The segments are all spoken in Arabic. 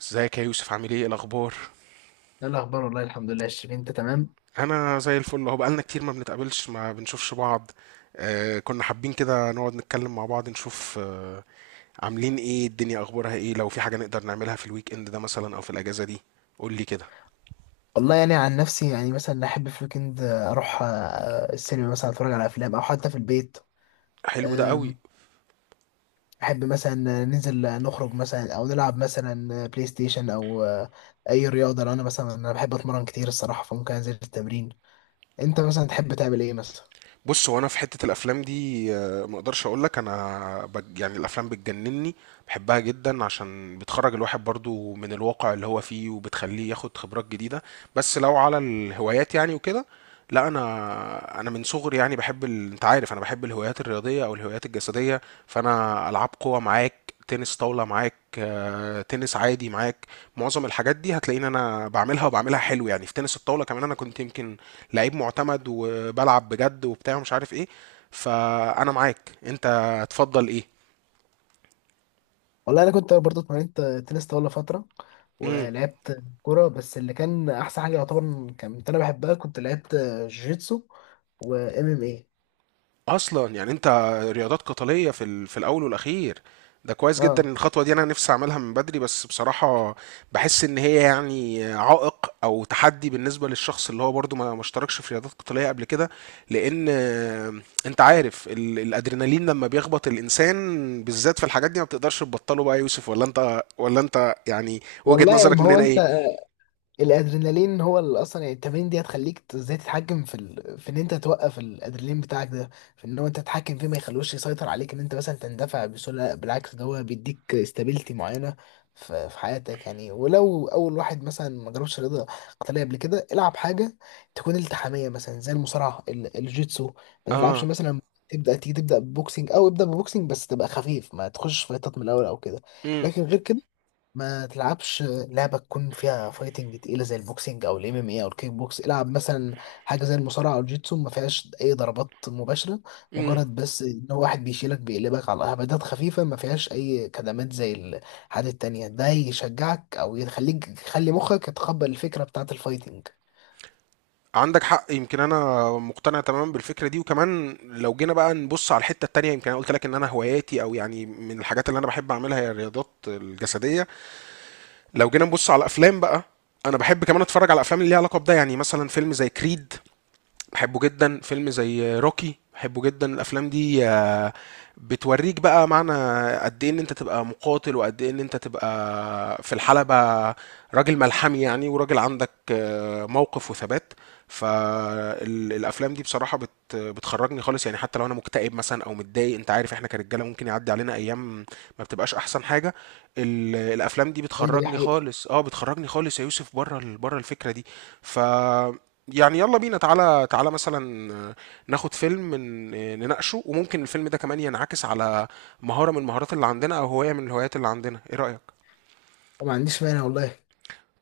ازيك يا يوسف؟ عامل ايه؟ إيه الاخبار؟ ايه الاخبار والله الحمد لله يا شيرين انت تمام. انا زي الفل اهو. بقالنا كتير ما بنتقابلش، ما بنشوفش بعض. آه، كنا حابين كده نقعد نتكلم مع بعض، نشوف عاملين ايه، الدنيا اخبارها ايه، لو في حاجة نقدر نعملها في الويك اند ده مثلا او في الاجازة دي. قول لي كده. والله يعني عن نفسي يعني مثلا احب في الويكند اروح السينما مثلا اتفرج على افلام او حتى في البيت. حلو ده قوي. أم، احب مثلا ننزل نخرج مثلا او نلعب مثلا بلاي ستيشن او اي رياضه لو انا مثلا بحب اتمرن كتير الصراحه، فممكن انزل التمرين. انت مثلا تحب تعمل ايه مثلا؟ بص، هو انا في حته الافلام دي، ما اقدرش اقول لك، يعني الافلام بتجنني، بحبها جدا، عشان بتخرج الواحد برضو من الواقع اللي هو فيه، وبتخليه ياخد خبرات جديده. بس لو على الهوايات يعني وكده، لا، انا من صغري يعني بحب انت عارف انا بحب الهوايات الرياضيه او الهوايات الجسديه. فانا العاب قوه معاك، تنس طاوله معاك، تنس عادي معاك. معظم الحاجات دي هتلاقيني انا بعملها، وبعملها حلو يعني. في تنس الطاوله كمان انا كنت يمكن لعيب معتمد، وبلعب بجد وبتاع ومش عارف ايه. فانا معاك، انت تفضل ايه؟ والله انا كنت برضه اتمرنت تنس طاوله فتره، امم، ولعبت كوره، بس اللي كان احسن حاجه يعتبر كانت انا بحبها كنت لعبت جوجيتسو وام ام اي. اصلا يعني انت رياضات قتاليه في في الاول والاخير. ده كويس جدا إن اه، الخطوه دي، انا نفسي اعملها من بدري، بس بصراحه بحس ان هي يعني عائق او تحدي بالنسبه للشخص اللي هو برضو ما اشتركش في رياضات قتاليه قبل كده، لان انت عارف الادرينالين لما بيخبط الانسان بالذات في الحاجات دي ما بتقدرش تبطله بقى يا يوسف. ولا انت؟ ولا انت يعني وجهه والله يعني نظرك ما من هو هنا انت ايه؟ الادرينالين هو اللي اصلا يعني التمارين دي هتخليك ازاي تتحكم في ان انت توقف الادرينالين بتاعك ده، في ان هو انت تتحكم فيه ما يخلوش يسيطر عليك ان انت مثلا تندفع بسهوله. لا، بالعكس، ده هو بيديك استابيليتي معينه في حياتك يعني. ولو اول واحد مثلا ما جربش رياضه قتاليه قبل كده، العب حاجه تكون التحاميه مثلا زي الجيتسو، ما تلعبش اه. مثلا تبدا تيجي تبدا ببوكسنج، او ابدا ببوكسنج بس تبقى خفيف، ما تخش فايتات من الاول او كده. امم. لكن غير كده ما تلعبش لعبة تكون فيها فايتنج تقيلة زي البوكسينج أو الام ام اي أو الكيك بوكس. العب مثلا حاجة زي المصارعة أو الجيتسو ما فيهاش أي ضربات مباشرة، امم. مجرد بس إن هو واحد بيشيلك بيقلبك على هبدات خفيفة ما فيهاش أي كدمات زي الحاجات التانية. ده يشجعك أو يخليك يخلي مخك يتقبل الفكرة بتاعة الفايتنج. عندك حق. يمكن انا مقتنع تماما بالفكره دي. وكمان لو جينا بقى نبص على الحته التانيه، يمكن انا قلت لك ان انا هواياتي، او يعني من الحاجات اللي انا بحب اعملها هي الرياضات الجسديه. لو جينا نبص على الافلام بقى، انا بحب كمان اتفرج على افلام اللي ليها علاقه بده، يعني مثلا فيلم زي كريد بحبه جدا، فيلم زي روكي بحبه جدا. الافلام دي بتوريك بقى معنى قد ايه ان انت تبقى مقاتل، وقد ايه ان انت تبقى في الحلبة راجل ملحمي يعني، وراجل عندك موقف وثبات. فالافلام دي بصراحة بتخرجني خالص يعني، حتى لو انا مكتئب مثلا او متضايق، انت عارف احنا كرجالة ممكن يعدي علينا ايام ما بتبقاش احسن حاجة، الافلام دي أيوة، دي بتخرجني حقيقة. خالص. اه بتخرجني خالص يا يوسف بره بره الفكرة دي. ف يعني يلا بينا، تعالى تعالى مثلا ناخد فيلم نناقشه، وممكن الفيلم ده كمان ينعكس على مهارة من المهارات اللي عندنا، أو هواية من الهوايات اللي عندنا. إيه رأيك؟ وما عنديش مانع والله.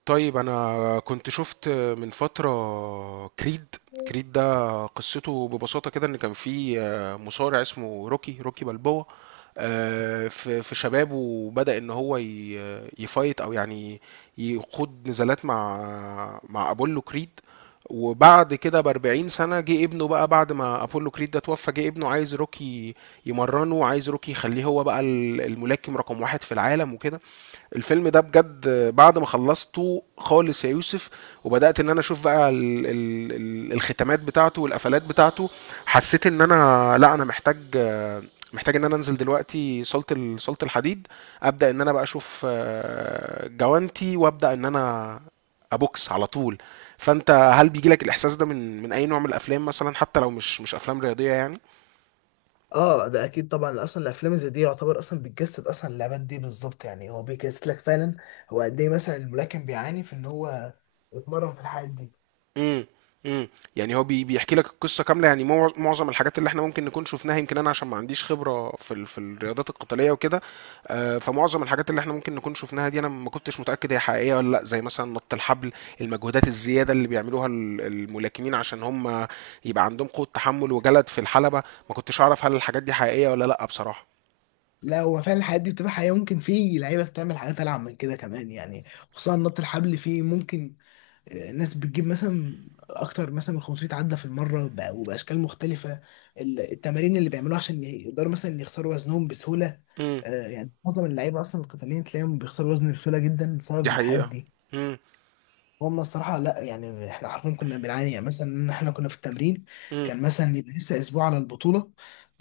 طيب، أنا كنت شفت من فترة كريد. كريد ده قصته ببساطة كده إن كان في مصارع اسمه روكي، روكي بالبوا، في في شبابه بدأ ان هو يفايت او يعني يخوض نزالات مع مع ابولو كريد. وبعد كده ب 40 سنه، جه ابنه بقى، بعد ما ابولو كريد ده توفى جه ابنه عايز روكي يمرنه، وعايز روكي يخليه هو بقى الملاكم رقم واحد في العالم وكده. الفيلم ده بجد، بعد ما خلصته خالص يا يوسف، وبدأت ان انا اشوف بقى ال الختامات بتاعته والقفلات بتاعته، حسيت ان انا، لا، انا محتاج، محتاج ان انا انزل دلوقتي صالة صالة الحديد، ابدأ ان انا بقى اشوف جوانتي وابدأ ان انا ابوكس على طول. فانت هل بيجي لك الاحساس ده من من اي نوع من الافلام مثلا، حتى لو مش افلام رياضيه يعني؟ اه، ده اكيد طبعا، اصلا الافلام زي دي يعتبر اصلا بتجسد اصلا اللعبات دي بالظبط، يعني هو بيجسد لك فعلا هو قد ايه مثلا الملاكم بيعاني في ان هو يتمرن في الحاجات دي. امم. امم. يعني هو بيحكي لك القصه كامله يعني. معظم الحاجات اللي احنا ممكن نكون شفناها، يمكن انا عشان ما عنديش خبره في في الرياضات القتاليه وكده، فمعظم الحاجات اللي احنا ممكن نكون شفناها دي، انا ما كنتش متاكد هي حقيقيه ولا لا، زي مثلا نط الحبل، المجهودات الزياده اللي بيعملوها الملاكمين عشان هم يبقى عندهم قوه تحمل وجلد في الحلبه. ما كنتش اعرف هل الحاجات دي حقيقيه ولا لا بصراحه. لا، هو فعلا الحاجات دي بتبقى حقيقة، ممكن في لعيبة بتعمل حاجات ألعب من كده كمان يعني. خصوصا نط الحبل، فيه ممكن ناس بتجيب مثلا أكتر مثلا من 500 عدة في المرة وبأشكال مختلفة. التمارين اللي بيعملوها عشان يقدروا مثلا يخسروا وزنهم بسهولة. امم، يعني معظم اللعيبة أصلا القتاليين تلاقيهم بيخسروا وزن بسهولة جدا دي بسبب الحاجات حقيقه. دي. امم. هم الصراحة لا يعني احنا عارفين كنا بنعاني، يعني مثلا ان احنا كنا في التمرين كان مثلا يبقى لسه اسبوع على البطولة،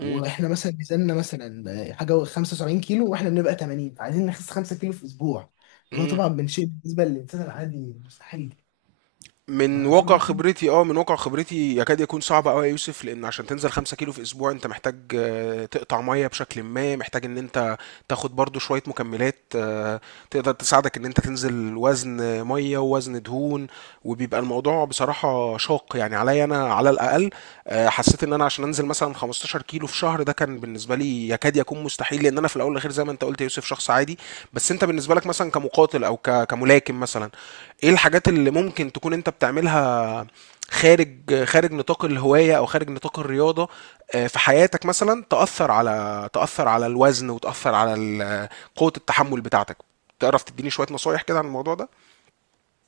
امم. مثلا ميزاننا مثلا حاجة 75 كيلو واحنا بنبقى 80، فعايزين نخس 5 كيلو في اسبوع. وده إمم. طبعا من شيء بالنسبة للإنسان العادي مستحيل. من ما واقع كل احنا خبرتي، من واقع خبرتي يكاد يكون صعب أوي يا يوسف، لإن عشان تنزل 5 كيلو في أسبوع أنت محتاج تقطع مَيّة بشكلٍ ما، محتاج إن أنت تاخد برضه شوية مكملات تقدر تساعدك إن أنت تنزل وزن مَيّة ووزن دهون، وبيبقى الموضوع بصراحة شاق، يعني عليّا أنا على الأقل. حسيت إن أنا عشان أنزل مثلًا 15 كيلو في شهر، ده كان بالنسبة لي يكاد يكون مستحيل، لإن أنا في الأول والأخير زي ما أنت قُلت يا يوسف شخص عادي. بس أنت بالنسبة لك مثلًا كمقاتل أو كملاكم مثلًا، ايه الحاجات اللي ممكن تكون انت بتعملها خارج، خارج نطاق الهواية او خارج نطاق الرياضة، في حياتك مثلا تأثر على، تأثر على الوزن وتأثر على قوة التحمل بتاعتك؟ تعرف تديني شوية نصايح كده عن الموضوع ده؟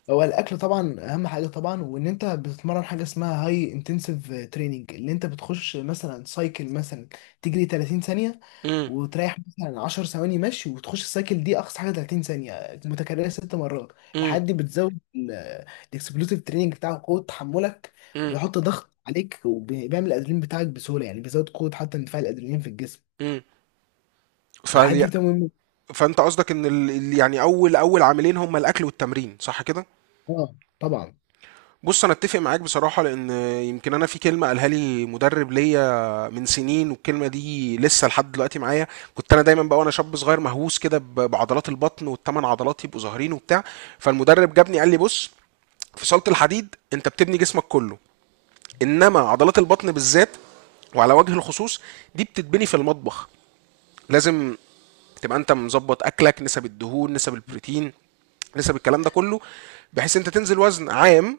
هو الاكل طبعا اهم حاجة. طبعا وان انت بتتمرن حاجة اسمها هاي انتنسيف تريننج، اللي انت بتخش مثلا سايكل مثلا تجري 30 ثانية امم. وتريح مثلا 10 ثواني مشي، وتخش السايكل دي اقصى حاجه 30 ثانيه متكرره ست مرات، امم. لحد بتزود الاكسبلوسيف تريننج بتاعك قوه تحملك. امم. وبيحط ضغط عليك وبيعمل الادرينالين بتاعك بسهوله، يعني بيزود قوه حتى اندفاع الادرينالين في الجسم. امم. فالحاجات فال... دي بتبقى مهمه. فانت قصدك ان يعني اول، اول عاملين هما الاكل والتمرين، صح كده؟ اه طبعا. بص انا اتفق معاك بصراحه، لان يمكن انا في كلمه قالها لي مدرب ليا من سنين، والكلمه دي لسه لحد دلوقتي معايا. كنت انا دايما بقى وانا شاب صغير مهووس كده بعضلات البطن، والثمان عضلات يبقوا ظاهرين وبتاع. فالمدرب جابني قال لي بص، في صاله الحديد انت بتبني جسمك كله، انما عضلات البطن بالذات وعلى وجه الخصوص دي بتتبني في المطبخ. لازم تبقى انت مظبط اكلك، نسب الدهون، نسب البروتين، نسب الكلام ده كله، بحيث انت تنزل وزن عام،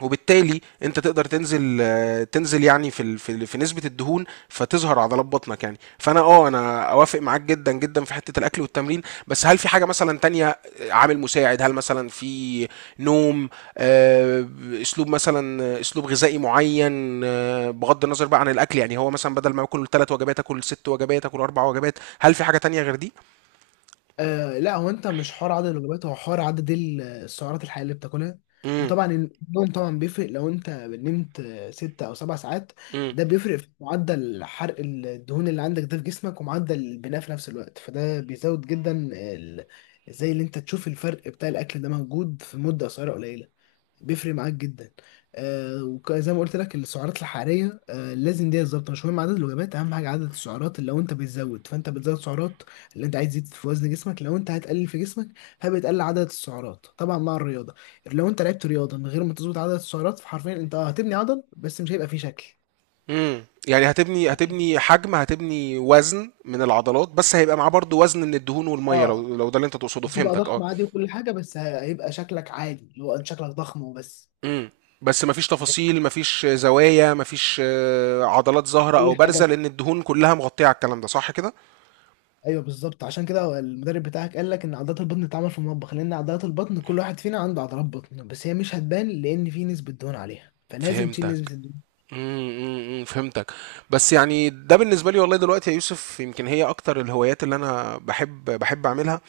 وبالتالي انت تقدر تنزل تنزل يعني في في نسبه الدهون، فتظهر عضلات بطنك يعني. فانا اه انا اوافق معاك جدا جدا في حته الاكل والتمرين. بس هل في حاجه مثلا تانية، عامل مساعد؟ هل مثلا في نوم، آه، اسلوب مثلا، اسلوب غذائي معين، بغض النظر بقى عن الاكل، يعني هو مثلا بدل ما اكل ثلاث وجبات اكل ست وجبات، اكل اربع وجبات؟ هل في حاجه تانية غير دي؟ لا، هو انت مش حوار عدد الوجبات، هو حوار عدد السعرات الحقيقيه اللي بتاكلها. وطبعا النوم طبعا بيفرق، لو انت نمت ست او سبع ساعات امم. ده بيفرق في معدل حرق الدهون اللي عندك ده في جسمك ومعدل البناء في نفس الوقت، فده بيزود جدا زي اللي انت تشوف الفرق بتاع الاكل ده موجود في مده قصيره قليله، بيفرق معاك جدا. وزي ما قلت لك السعرات الحراريه، لازم دي بالظبط، مش مهم عدد الوجبات، اهم حاجه عدد السعرات. اللي لو انت بتزود فانت بتزود سعرات اللي انت عايز تزيد في وزن جسمك، لو انت هتقلل في جسمك فبتقلل عدد السعرات طبعا مع الرياضه. لو انت لعبت رياضه من غير ما تظبط عدد السعرات، فحرفيا انت اه هتبني عضل بس مش هيبقى فيه شكل امم. يعني يعني. هتبني حجم، هتبني وزن من العضلات، بس هيبقى معاه برضو وزن من الدهون والميه، اه، لو لو ده اللي انت تقصده؟ هتبقى فهمتك، ضخم اه. عادي وكل حاجه، بس هيبقى شكلك عادي اللي هو انت شكلك ضخم وبس، امم. بس مفيش مش هتعمل تفاصيل، مفيش زوايا، مفيش عضلات ظاهرة او اي بارزة، حاجه. لان الدهون كلها مغطية على الكلام ده، صح كده؟ ايوه بالظبط، عشان كده المدرب بتاعك قال لك ان عضلات البطن بتتعمل في المطبخ، لان عضلات البطن كل واحد فينا عنده عضلات بطن، بس هي مش هتبان لان في نسبه دهون عليها، فلازم تشيل فهمتك. نسبه الدهون. امم. أمم، فهمتك. بس يعني ده بالنسبة لي والله دلوقتي يا يوسف، يمكن هي اكتر الهوايات اللي انا بحب اعملها.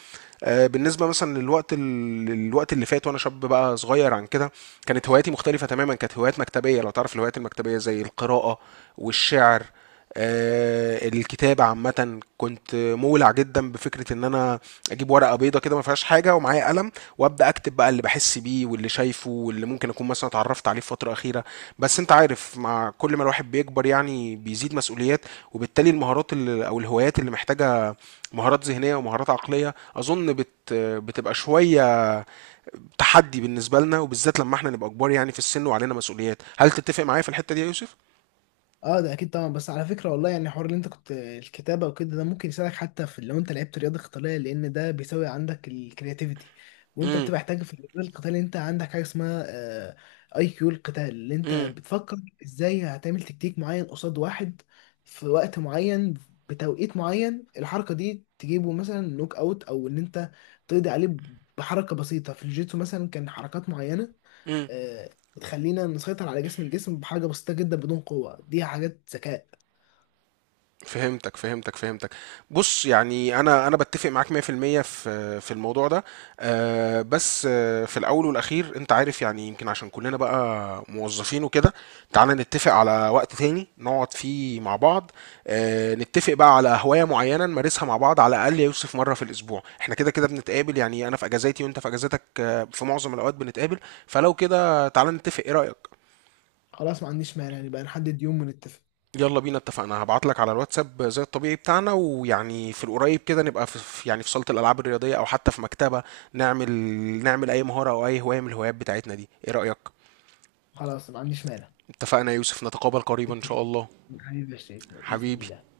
بالنسبه مثلا للوقت، الوقت اللي فات وانا شاب بقى صغير عن كده، كانت هواياتي مختلفه تماما، كانت هوايات مكتبيه. لو تعرف الهوايات المكتبيه زي القراءه والشعر، الكتابة عامة. كنت مولع جدا بفكرة ان انا اجيب ورقة بيضة كده ما فيهاش حاجة ومعايا قلم، وابدا اكتب بقى اللي بحس بيه، واللي شايفه، واللي ممكن اكون مثلا اتعرفت عليه في فترة اخيرة. بس انت عارف، مع كل ما الواحد بيكبر يعني بيزيد مسؤوليات، وبالتالي المهارات اللي، او الهوايات اللي محتاجة مهارات ذهنيه ومهارات عقليه، اظن بتبقى شويه تحدي بالنسبه لنا، وبالذات لما احنا نبقى كبار يعني في السن وعلينا مسؤوليات. هل تتفق معايا في الحته دي يا يوسف؟ اه ده اكيد طبعا. بس على فكره والله يعني حوار اللي انت كنت الكتابه وكده ده ممكن يساعدك حتى في لو انت لعبت رياضه قتاليه، لان ده بيساوي عندك الكرياتيفيتي. وانت امم. بتبقى محتاج في الرياضه القتاليه، انت عندك حاجه اسمها اي كيو القتال، اللي انت امم. بتفكر ازاي هتعمل تكتيك معين قصاد واحد في وقت معين، بتوقيت معين، الحركه دي تجيبه مثلا نوك اوت او ان انت تقضي عليه بحركه بسيطه. في الجيتسو مثلا كان حركات معينه، امم. آه، تخلينا نسيطر على الجسم بحاجة بسيطة جدا بدون قوة، دي حاجات ذكاء. فهمتك فهمتك. بص يعني، انا بتفق معاك 100% في المية في في الموضوع ده. بس في الاول والاخير انت عارف يعني، يمكن عشان كلنا بقى موظفين وكده، تعالى نتفق على وقت تاني نقعد فيه مع بعض، نتفق بقى على هواية معينة نمارسها مع بعض، على الاقل يا يوسف مرة في الاسبوع. احنا كده كده بنتقابل يعني، انا في اجازاتي وانت في اجازاتك، في معظم الاوقات بنتقابل، فلو كده تعالى نتفق. ايه رأيك؟ خلاص، ما عنديش مانع، يعني بقى نحدد يوم ونتفق. يلا بينا، اتفقنا. هبعت لك على الواتساب زي الطبيعي بتاعنا، ويعني في القريب كده نبقى في يعني في صالة الألعاب الرياضية، أو حتى في مكتبة، نعمل، نعمل أي مهارة أو أي هواية من الهوايات بتاعتنا دي. إيه رأيك؟ خلاص، ما عنديش مانع. اتفقنا يا يوسف، نتقابل قريبا إن شاء اتفقنا. الله. حبيبي يا شريف بإذن حبيبي. الله.